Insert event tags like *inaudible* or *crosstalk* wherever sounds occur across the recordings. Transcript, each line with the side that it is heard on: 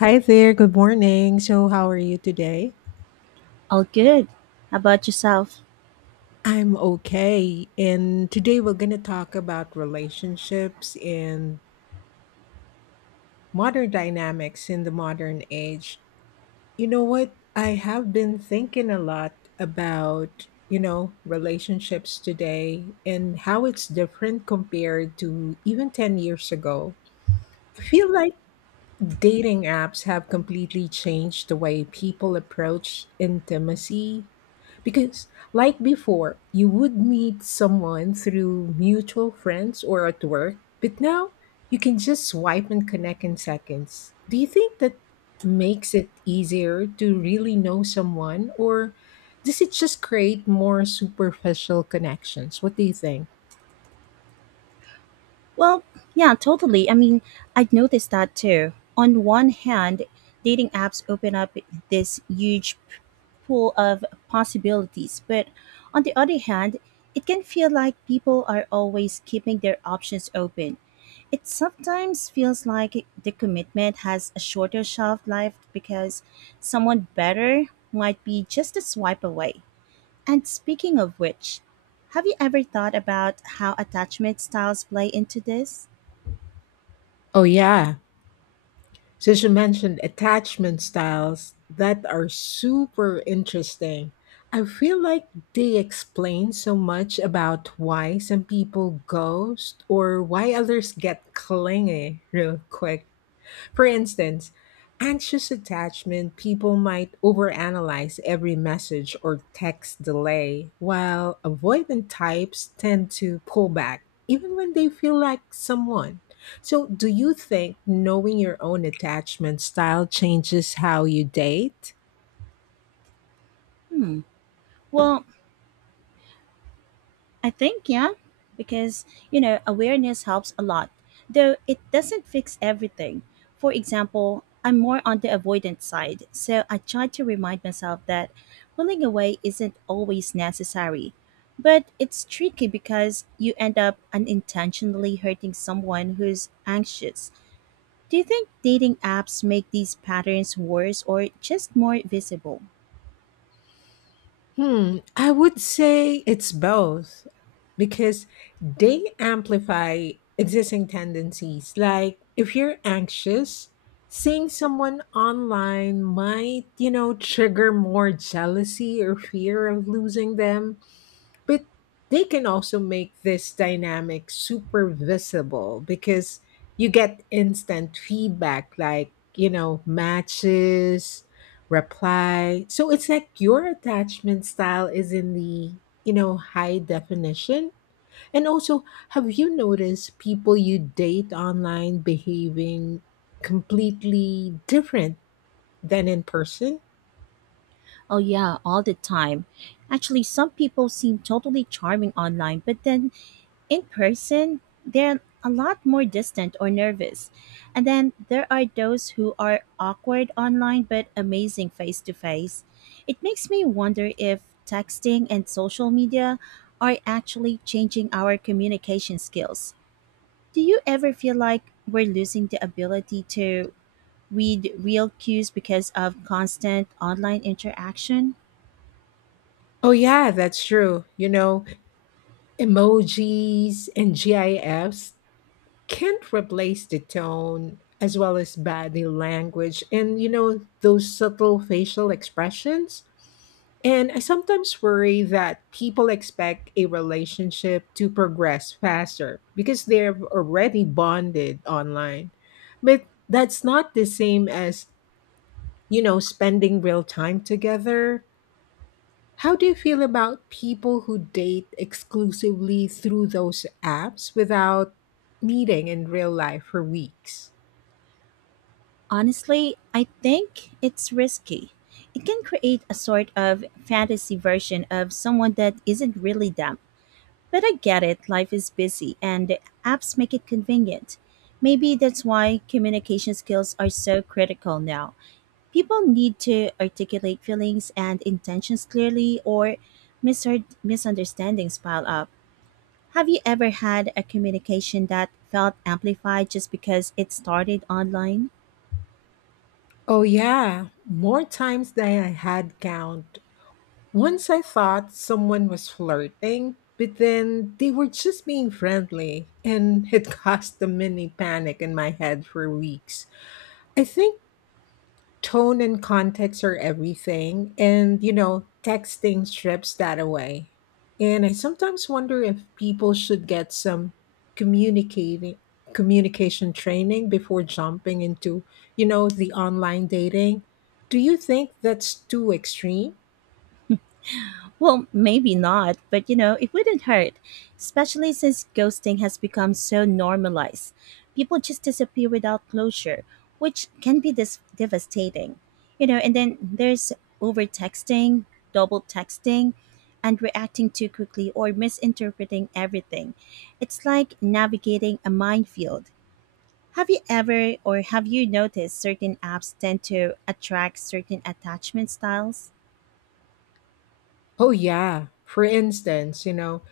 left: Hi there, good morning. So, how are you today?
right: All good. How about yourself?
left: I'm okay. And today we're going to talk about relationships and modern dynamics in the modern age. You know what? I have been thinking a lot about, you know, relationships today and how it's different compared to even 10 years ago. I feel like dating apps have completely changed the way people approach intimacy because, like before, you would meet someone through mutual friends or at work, but now you can just swipe and connect in seconds. Do you think that makes it easier to really know someone, or does it just create more superficial connections? What do you think?
right: Well, yeah, totally. I mean, I have noticed that too. On one hand, dating apps open up this pool of possibilities, but on the other hand, it can feel like people are always keeping their options open. It sometimes feels like the commitment has a shorter shelf life because someone better might be just a swipe away. And speaking of which, have you ever thought about how attachment styles play into this?
left: Oh, yeah. Since you mentioned attachment styles that are super interesting, I feel like they explain so much about why some people ghost or why others get clingy real quick. For instance, anxious attachment people might overanalyze every message or text delay, while avoidant types tend to pull back even when they feel like someone. So, do you think knowing your own attachment style changes how you date?
right: Hmm. Well, I think, yeah, because, you know, awareness helps a lot, though it doesn't fix everything. For example, I'm more on the avoidant side, so I try to remind myself that pulling away isn't always necessary. But it's tricky because you end up unintentionally hurting someone who's anxious. Do you think dating apps make these patterns worse or just more visible?
left: Hmm, I would say it's both because they amplify existing tendencies. Like if you're anxious, seeing someone online might, you know, trigger more jealousy or fear of losing them. But they can also make this dynamic super visible because you get instant feedback like, you know, matches, reply. So it's like your attachment style is in the, you know, high definition. And also, have you noticed people you date online behaving completely different than in person?
right: Oh, yeah, all the time. Actually, some people seem totally charming online, but then in person, they're a lot more distant or nervous. And then there are those who are awkward online but amazing face to face. It makes me wonder if texting and social media are actually changing our communication skills. Do you ever feel like we're losing the ability to with real cues because of constant online interaction?
left: Oh, yeah, that's true. You know, emojis and GIFs can't replace the tone as well as body language and you know those subtle facial expressions, and I sometimes worry that people expect a relationship to progress faster because they're already bonded online, but that's not the same as, you know, spending real time together. How do you feel about people who date exclusively through those apps without meeting in real life for weeks?
right: Honestly, I think it's risky. It can create a sort of fantasy version of someone that isn't really them. But I get it, life is busy and apps make it convenient. Maybe that's why communication skills are so critical now. People need to articulate feelings and intentions clearly, or misunderstandings pile up. Have you ever had a communication that felt amplified just because it started online?
left: Oh, yeah, more times than I had count. Once I thought someone was flirting, but then they were just being friendly, and it *laughs* caused a mini panic in my head for weeks. I think tone and context are everything, and you know, texting strips that away. And I sometimes wonder if people should get some communicating communication training before jumping into, you know, the online dating. Do you think that's too extreme?
right: Well, maybe not, but you know, it wouldn't hurt, especially since ghosting has become so normalized. People just disappear without closure, which can be devastating. You know, and then there's over texting, double texting, and reacting too quickly or misinterpreting everything. It's like navigating a minefield. Have you noticed certain apps tend to attract certain attachment styles?
left: Oh yeah. For instance, you know,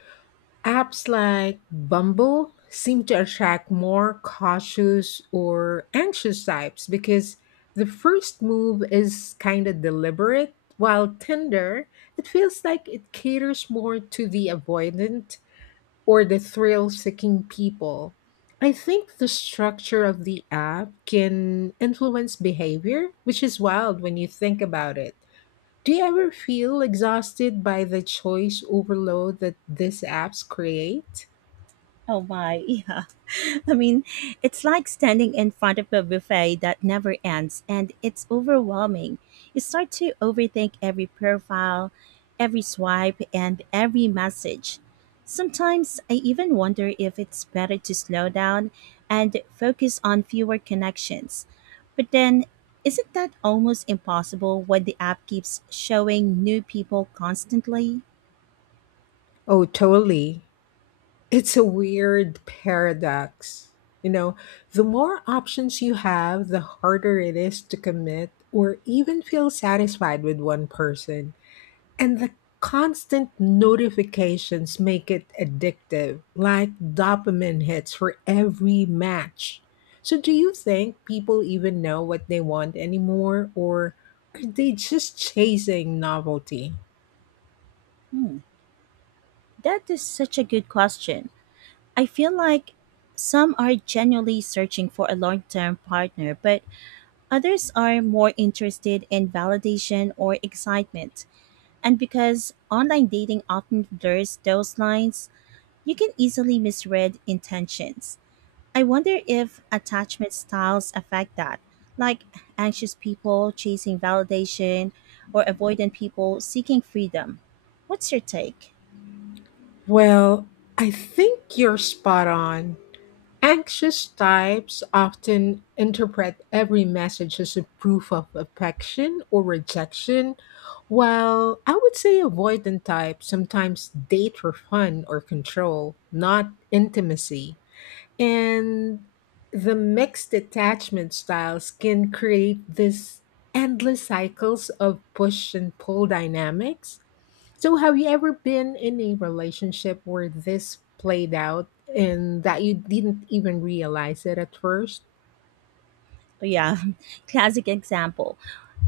left: apps like Bumble seem to attract more cautious or anxious types because the first move is kind of deliberate, while Tinder, it feels like it caters more to the avoidant or the thrill seeking people. I think the structure of the app can influence behavior, which is wild when you think about it. Do you ever feel exhausted by the choice overload that these apps create?
right: Oh my, *laughs* yeah. I mean, it's like standing in front of a buffet that never ends and it's overwhelming. You start to overthink every profile, every swipe, and every message. Sometimes I even wonder if it's better to slow down and focus on fewer connections. But then, isn't that almost impossible when the app keeps showing new people constantly?
left: Oh, totally. It's a weird paradox. You know, the more options you have, the harder it is to commit or even feel satisfied with one person. And the constant notifications make it addictive, like dopamine hits for every match. So, do you think people even know what they want anymore, or are they just chasing novelty?
right: Hmm, that is such a good question. I feel like some are genuinely searching for a long term partner, but others are more interested in validation or excitement. And because online dating often blurs those lines, you can easily misread intentions. I wonder if attachment styles affect that, like anxious people chasing validation or avoidant people seeking freedom. What's your take?
left: Well, I think you're spot on. Anxious types often interpret every message as a proof of affection or rejection, while I would say avoidant types sometimes date for fun or control, not intimacy. And the mixed attachment styles can create this endless cycles of push and pull dynamics. So, have you ever been in a relationship where this played out and that you didn't even realize it at first?
right: Yeah, *laughs* classic example.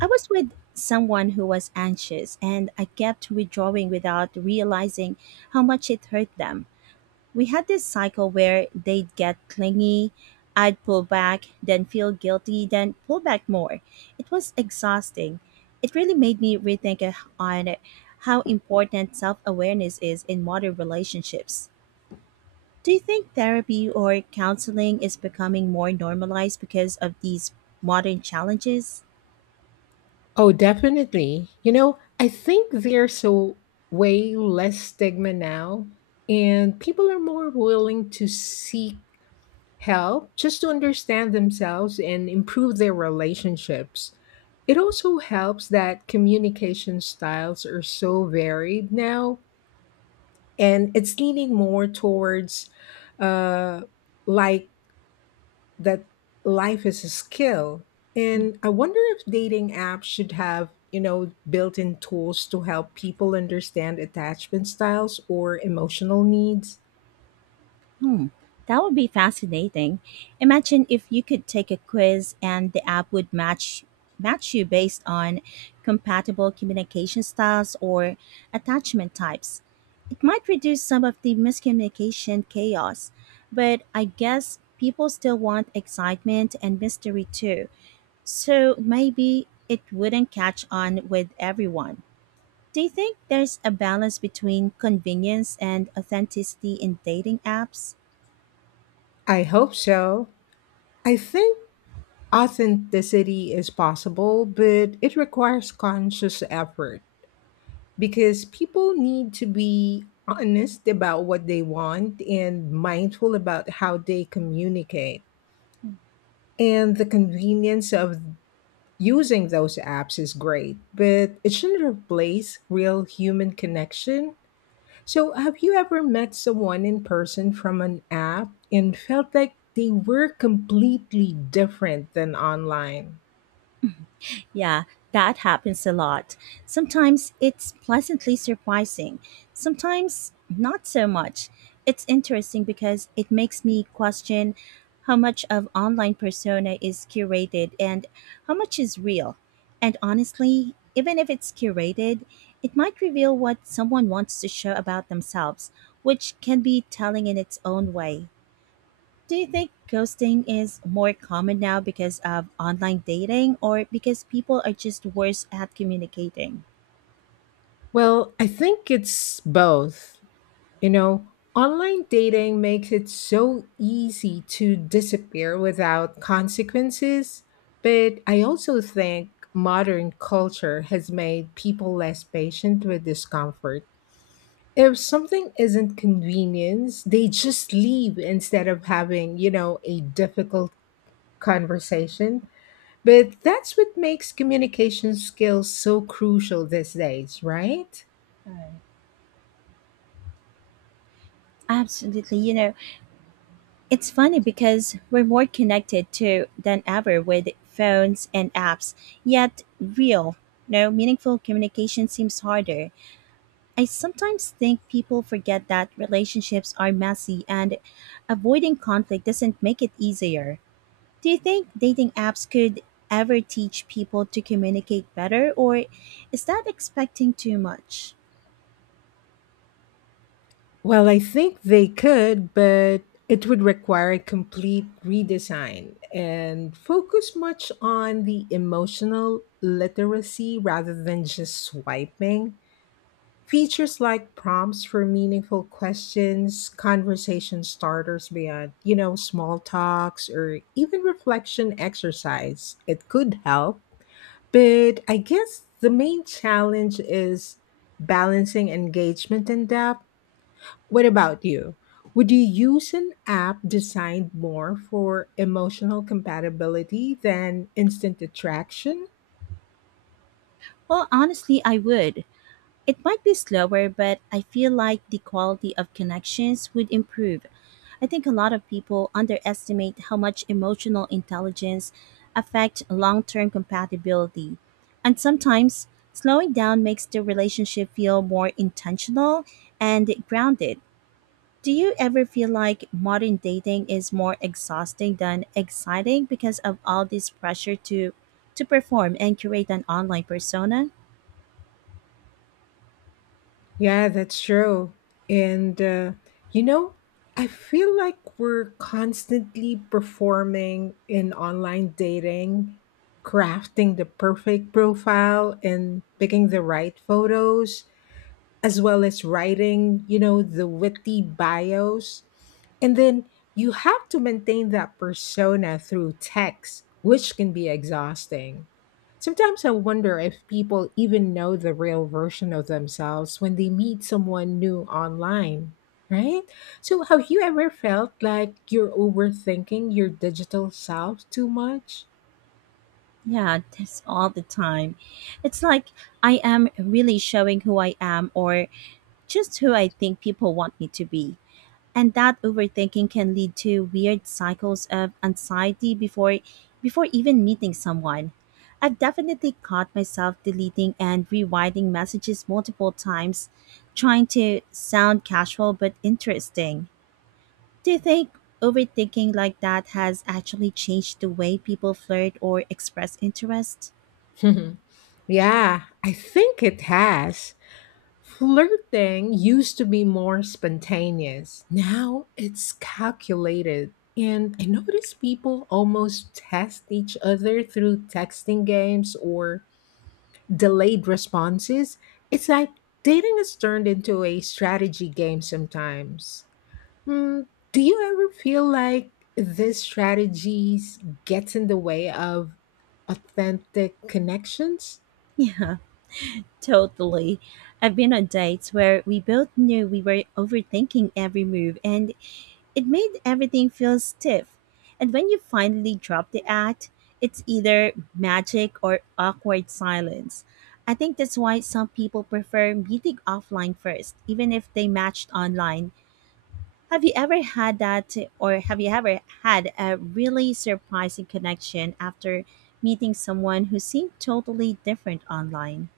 right: I was with someone who was anxious and I kept withdrawing without realizing how much it hurt them. We had this cycle where they'd get clingy, I'd pull back, then feel guilty, then pull back more. It was exhausting. It really made me rethink on how important self awareness is in modern relationships. Do you think therapy or counseling is becoming more normalized because of these modern challenges?
left: Oh, definitely. You know, I think there's so way less stigma now, and people are more willing to seek help just to understand themselves and improve their relationships. It also helps that communication styles are so varied now and it's leaning more towards uh like that life is a skill. And I wonder if dating apps should have, you know, built-in tools to help people understand attachment styles or emotional needs.
right: Hmm, that would be fascinating. Imagine if you could take a quiz and the app would match you based on compatible communication styles or attachment types. It might reduce some of the miscommunication chaos, but I guess people still want excitement and mystery too. So maybe it wouldn't catch on with everyone. Do you think there's a balance between convenience and authenticity in dating apps?
left: I hope so. I think authenticity is possible but it requires conscious effort because people need to be honest about what they want and mindful about how they communicate. And the convenience of using those apps is great, but it shouldn't replace real human connection. So, have you ever met someone in person from an app and felt like they were completely different than online?
right: Yeah, that happens a lot. Sometimes it's pleasantly surprising, sometimes not so much. It's interesting because it makes me question how much of online persona is curated and how much is real. And honestly, even if it's curated, it might reveal what someone wants to show about themselves, which can be telling in its own way. Do you think ghosting is more common now because of online dating or because people are just worse at communicating?
left: Well, I think it's both. You know, online dating makes it so easy to disappear without consequences, but I also think modern culture has made people less patient with discomfort. If something isn't convenience, they just leave instead of having, you know, a difficult conversation. But that's what makes communication skills so crucial these days, right?
right: Absolutely. You know, it's funny because we're more connected to than ever with phones and apps, yet real, no meaningful communication seems harder. I sometimes think people forget that relationships are messy and avoiding conflict doesn't make it easier. Do you think dating apps could ever teach people to communicate better, or is that expecting too much?
left: Well, I think they could, but it would require a complete redesign and focus much on the emotional literacy rather than just swiping. Features like prompts for meaningful questions, conversation starters beyond, you know, small talks, or even reflection exercise. It could help. But I guess the main challenge is balancing engagement and depth. What about you? Would you use an app designed more for emotional compatibility than instant attraction?
right: Well, honestly, I would. It might be slower, but I feel like the quality of connections would improve. I think a lot of people underestimate how much emotional intelligence affect long-term compatibility. And sometimes slowing down makes the relationship feel more intentional and grounded. Do you ever feel like modern dating is more exhausting than exciting because of all this pressure to perform and create an online persona?
left: Yeah, that's true. And, you know, I feel like we're constantly performing in online dating, crafting the perfect profile and picking the right photos as well as writing, you know, the witty bios. And then you have to maintain that persona through text, which can be exhausting. Sometimes I wonder if people even know the real version of themselves when they meet someone new online, right? So, have you ever felt like you're overthinking your digital self too much?
right: Yeah, *laughs* this all the time. It's like I am really showing who I am or just who I think people want me to be. And that overthinking can lead to weird cycles of anxiety before even meeting someone. I've definitely caught myself deleting and rewriting messages multiple times, trying to sound casual but interesting. Do you think overthinking like that has actually changed the way people flirt or express interest? *laughs*
left: *laughs* Yeah, I think it has. Flirting used to be more spontaneous. Now it's calculated. And I notice people almost test each other through texting games or delayed responses. It's like dating has turned into a strategy game sometimes. Hmm, do you ever feel like this strategies gets in the way of authentic connections?
right: Yeah, totally. I've been on dates where we both knew we were overthinking every move, and it made everything feel stiff. And when you finally drop the act, it's either magic or awkward silence. I think that's why some people prefer meeting offline first, even if they matched online. Have you ever had a really surprising connection after meeting someone who seemed totally different online?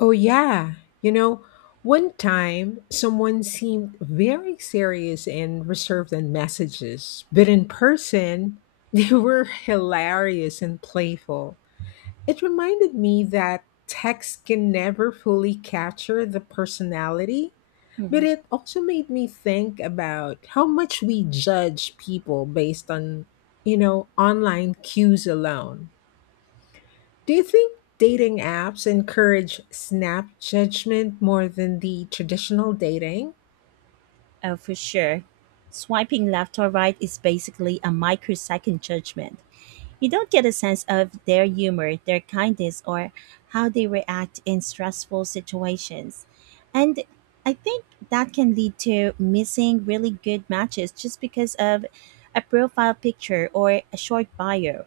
left: Oh, yeah. You know, one time someone seemed very serious and reserved in messages, but in person, *laughs* they were hilarious and playful. It reminded me that text can never fully capture the personality, but
right: Hmm.
left: it also made me think about how much we judge people based on, you know, online cues alone. Do you think dating apps encourage snap judgment more than the traditional dating?
right: Oh, for sure. Swiping left or right is basically a microsecond judgment. You don't get a sense of their humor, their kindness, or how they react in stressful situations. And I think that can lead to missing really good matches just because of a profile picture or a short bio.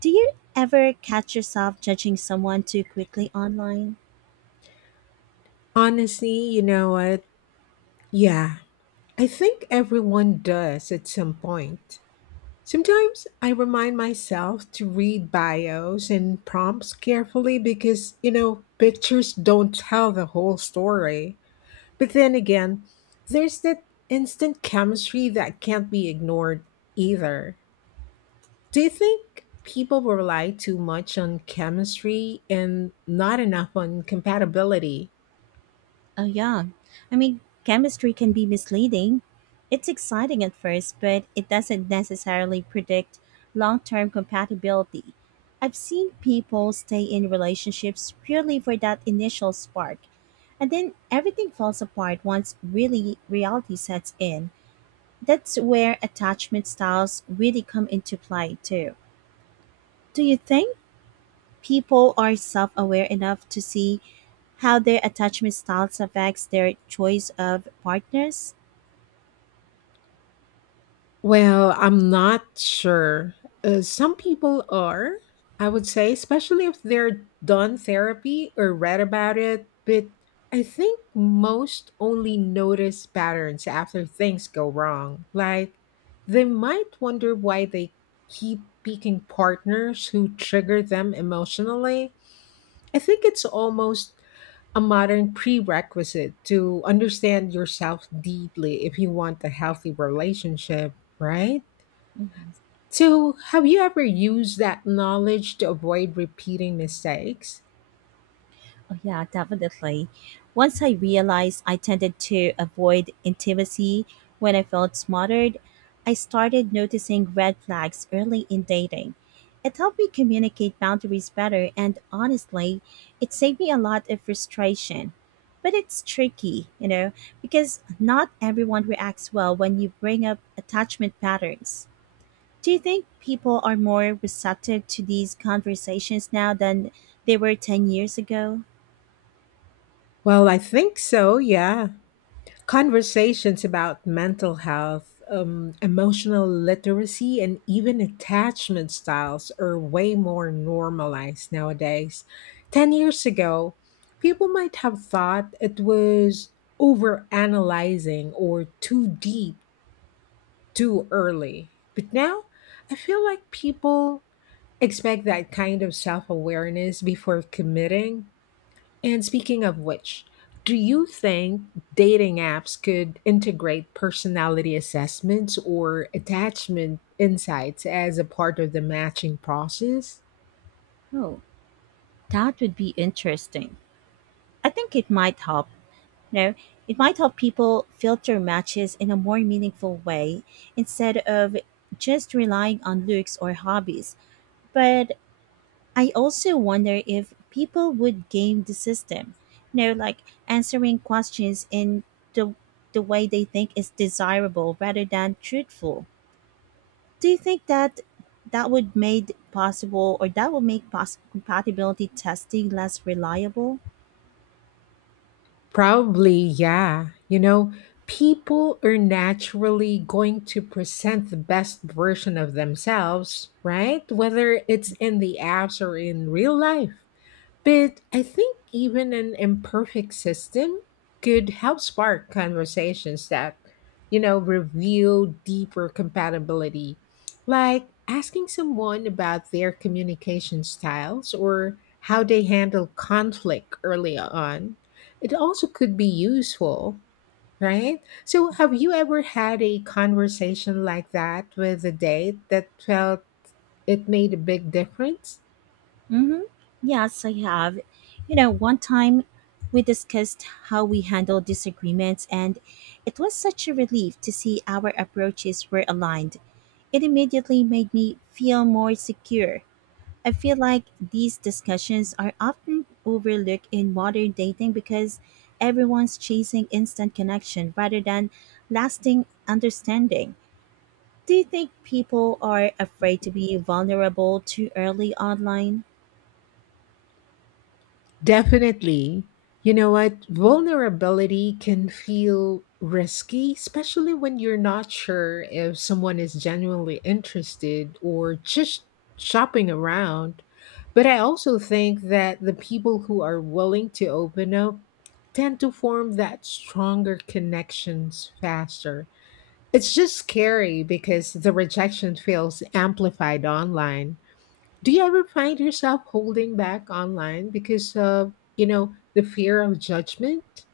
right: Do you ever catch yourself judging someone too quickly online?
left: Honestly, you know what? Yeah, I think everyone does at some point. Sometimes I remind myself to read bios and prompts carefully because, you know, pictures don't tell the whole story. But then again, there's that instant chemistry that can't be ignored either. Do you think people will rely too much on chemistry and not enough on compatibility?
right: Oh, yeah. Chemistry can be misleading. It's exciting at first, but it doesn't necessarily predict long term compatibility. I've seen people stay in relationships purely for that initial spark, and then everything falls apart once really reality sets in. That's where attachment styles really come into play, too. Do you think people are self aware enough to see how their attachment styles affects their choice of partners?
left: Well, I'm not sure. Some people are, I would say, especially if they're done therapy or read about it. But I think most only notice patterns after things go wrong. Like, they might wonder why they keep picking partners who trigger them emotionally. I think it's almost a modern prerequisite to understand yourself deeply if you want a healthy relationship, right?
right: Mhm.
left: So, have you ever used that knowledge to avoid repeating mistakes?
right: Oh, yeah, definitely. Once I realized I tended to avoid intimacy when I felt smothered, I started noticing red flags early in dating. It helped me communicate boundaries better, and honestly, it saved me a lot of frustration. But it's tricky, you know, because not everyone reacts well when you bring up attachment patterns. Do you think people are more receptive to these conversations now than they were 10 years ago?
left: Well, I think so, yeah. Conversations about mental health, emotional literacy, and even attachment styles are way more normalized nowadays. 10 years ago, people might have thought it was overanalyzing or too deep too early. But now, I feel like people expect that kind of self awareness before committing. And speaking of which, do you think dating apps could integrate personality assessments or attachment insights as a part of the matching process?
right: Oh, that would be interesting. I think it might help. You know, it might help people filter matches in a more meaningful way instead of just relying on looks or hobbies. But I also wonder if people would game the system. You know, like answering questions in the the way they think is desirable rather than truthful. Do you think that would made possible or that would make compatibility testing less reliable?
left: Probably, yeah. You know, people are naturally going to present the best version of themselves, right? Whether it's in the apps or in real life. But I think even an imperfect system could help spark conversations that, you know, reveal deeper compatibility. Like asking someone about their communication styles or how they handle conflict early on. It also could be useful, right? So, have you ever had a conversation like that with a date that felt it made a big difference?
right: hmm Yes, I have. You know, one time we discussed how we handle disagreements, and it was such a relief to see our approaches were aligned. It immediately made me feel more secure. I feel like these discussions are often overlooked in modern dating because everyone's chasing instant connection rather than lasting understanding. Do you think people are afraid to be vulnerable too early online?
left: Definitely. You know what? Vulnerability can feel risky, especially when you're not sure if someone is genuinely interested or just shopping around. But I also think that the people who are willing to open up tend to form that stronger connections faster. It's just scary because the rejection feels amplified online. Do you ever find yourself holding back online because of, you know, the fear of judgment?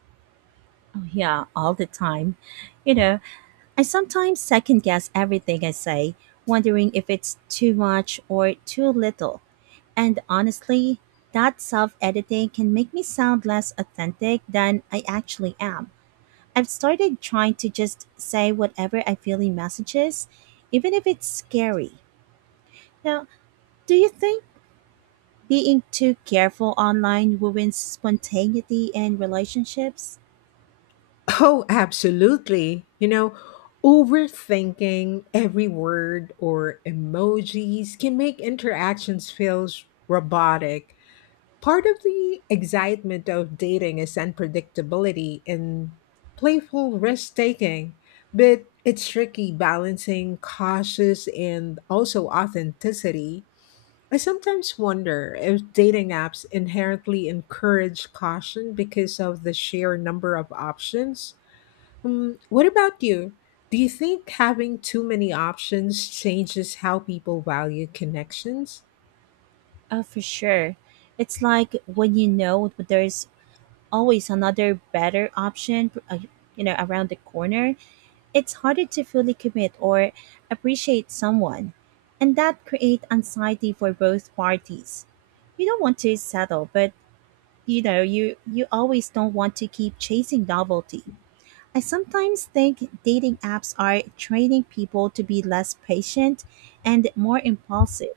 right: Yeah, all the time. You know, I sometimes second guess everything I say, wondering if it's too much or too little. And honestly, that self editing can make me sound less authentic than I actually am. I've started trying to just say whatever I feel in messages, even if it's scary. Now, do you think being too careful online ruins spontaneity in relationships?
left: Oh, absolutely. You know, overthinking every word or emojis can make interactions feel robotic. Part of the excitement of dating is unpredictability and playful risk taking, but it's tricky balancing cautious and also authenticity. I sometimes wonder if dating apps inherently encourage caution because of the sheer number of options. What about you? Do you think having too many options changes how people value connections?
right: Oh, for sure. It's like when you know there's always another better option, you know, around the corner. It's harder to fully commit or appreciate someone, and that create anxiety for both parties. You don't want to settle, but you know, you always don't want to keep chasing novelty. I sometimes think dating apps are training people to be less patient and more impulsive.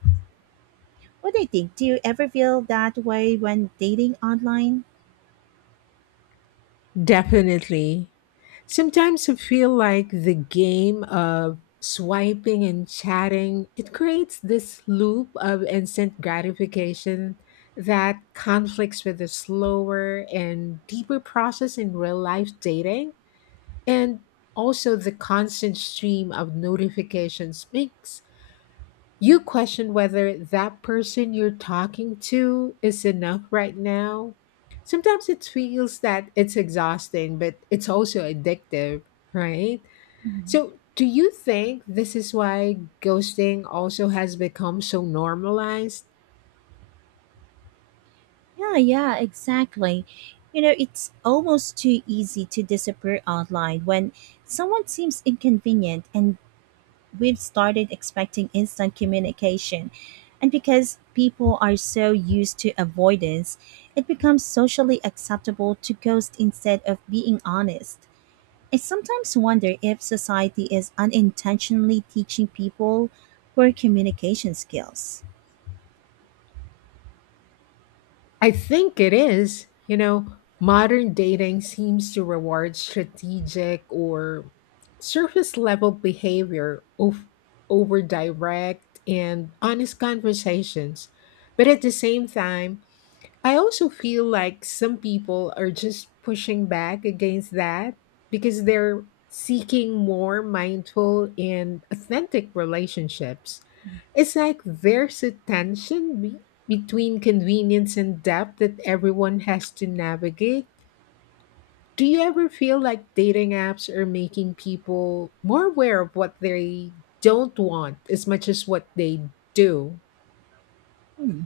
right: What do you think? Do you ever feel that way when dating online?
left: Definitely. Sometimes I feel like the game of swiping and chatting, it creates this loop of instant gratification that conflicts with the slower and deeper process in real life dating. And also the constant stream of notifications makes you question whether that person you're talking to is enough right now. Sometimes it feels that it's exhausting, but it's also addictive, right?
right: Mhm.
left: So, do you think this is why ghosting also has become so normalized?
right: Yeah, exactly. You know, it's almost too easy to disappear online when someone seems inconvenient and we've started expecting instant communication. And because people are so used to avoidance, it becomes socially acceptable to ghost instead of being honest. I sometimes wonder if society is unintentionally teaching people poor communication skills.
left: I think it is. You know, modern dating seems to reward strategic or surface level behavior of, over direct and honest conversations. But at the same time, I also feel like some people are just pushing back against that because they're seeking more mindful and authentic relationships. It's like there's a tension between convenience and depth that everyone has to navigate. Do you ever feel like dating apps are making people more aware of what they don't want as much as what they do?
right: Hmm.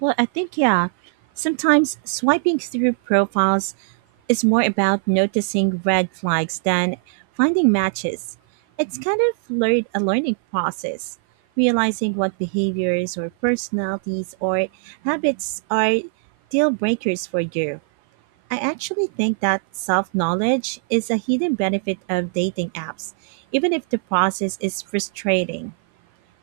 right: I think, yeah, sometimes swiping through profiles is more about noticing red flags than finding matches. It's kind of a learning process, realizing what behaviors or personalities or habits are deal breakers for you. I actually think that self knowledge is a hidden benefit of dating apps, even if the process is frustrating.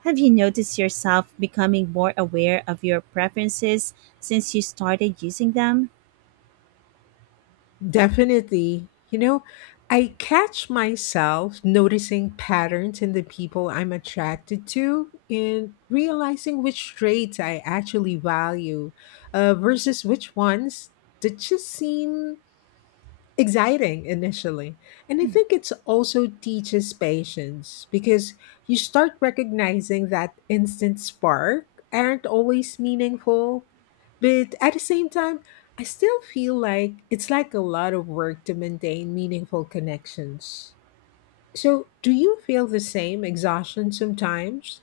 right: Have you noticed yourself becoming more aware of your preferences since you started using them?
left: Definitely. You know, I catch myself noticing patterns in the people I'm attracted to and realizing which traits I actually value versus which ones that just seem exciting initially. And I think it's also teaches patience because you start recognizing that instant spark aren't always meaningful. But at the same time, I still feel like it's like a lot of work to maintain meaningful connections. So, do you feel the same exhaustion sometimes?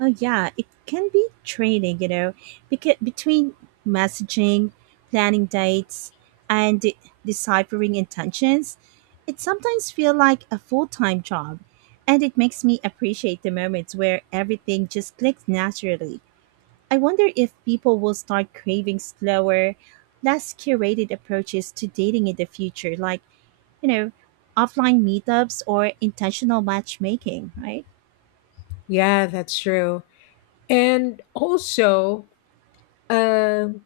right: Oh, yeah, it can be training, you know, because between messaging, planning dates, and deciphering intentions, it sometimes feels like a full time job and it makes me appreciate the moments where everything just clicks naturally. I wonder if people will start craving slower, less curated approaches to dating in the future, like, you know, offline meetups or intentional matchmaking, right?
left: Yeah, that's true. And also, um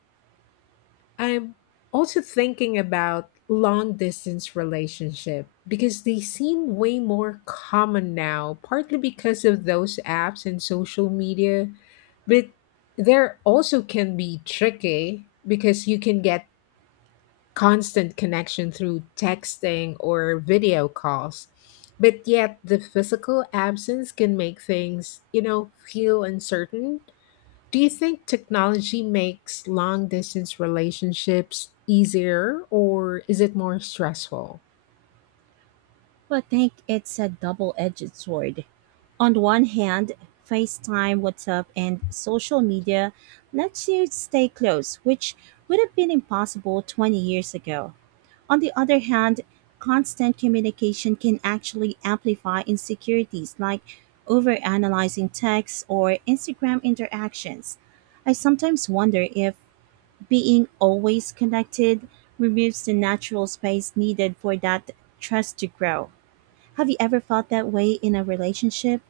left: I'm also thinking about long distance relationship because they seem way more common now, partly because of those apps and social media, but there also can be tricky because you can get constant connection through texting or video calls. But yet the physical absence can make things, you know, feel uncertain. Do you think technology makes long distance relationships easier or is it more stressful?
right: But I think it's a double edged sword. On one hand, FaceTime, WhatsApp, and social media lets you stay close, which would have been impossible 20 years ago. On the other hand, constant communication can actually amplify insecurities like overanalyzing texts or Instagram interactions. I sometimes wonder if being always connected removes the natural space needed for that trust to grow. Have you ever felt that way in a relationship?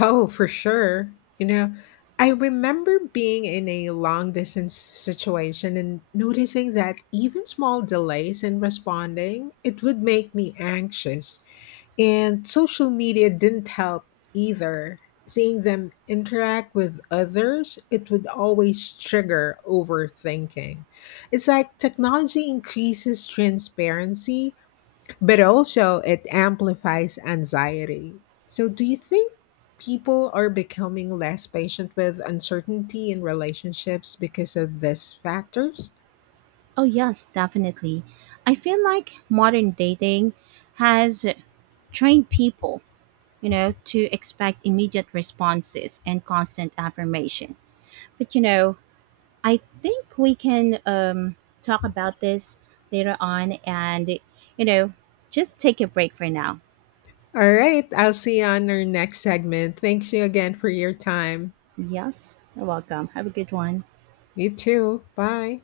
left: Oh, for sure. You know, I remember being in a long distance situation and noticing that even small delays in responding, it would make me anxious. And social media didn't help either. Seeing them interact with others, it would always trigger overthinking. It's like technology increases transparency, but also it amplifies anxiety. So, do you think people are becoming less patient with uncertainty in relationships because of these factors?
right: Oh, yes, definitely. I feel like modern dating has trained people, you know, to expect immediate responses and constant affirmation. But, you know, I think we can talk about this later on and, you know, just take a break for now.
left: All right, I'll see you on our next segment. Thanks you again for your time.
right: Yes, you're welcome. Have a good one.
left: You too. Bye.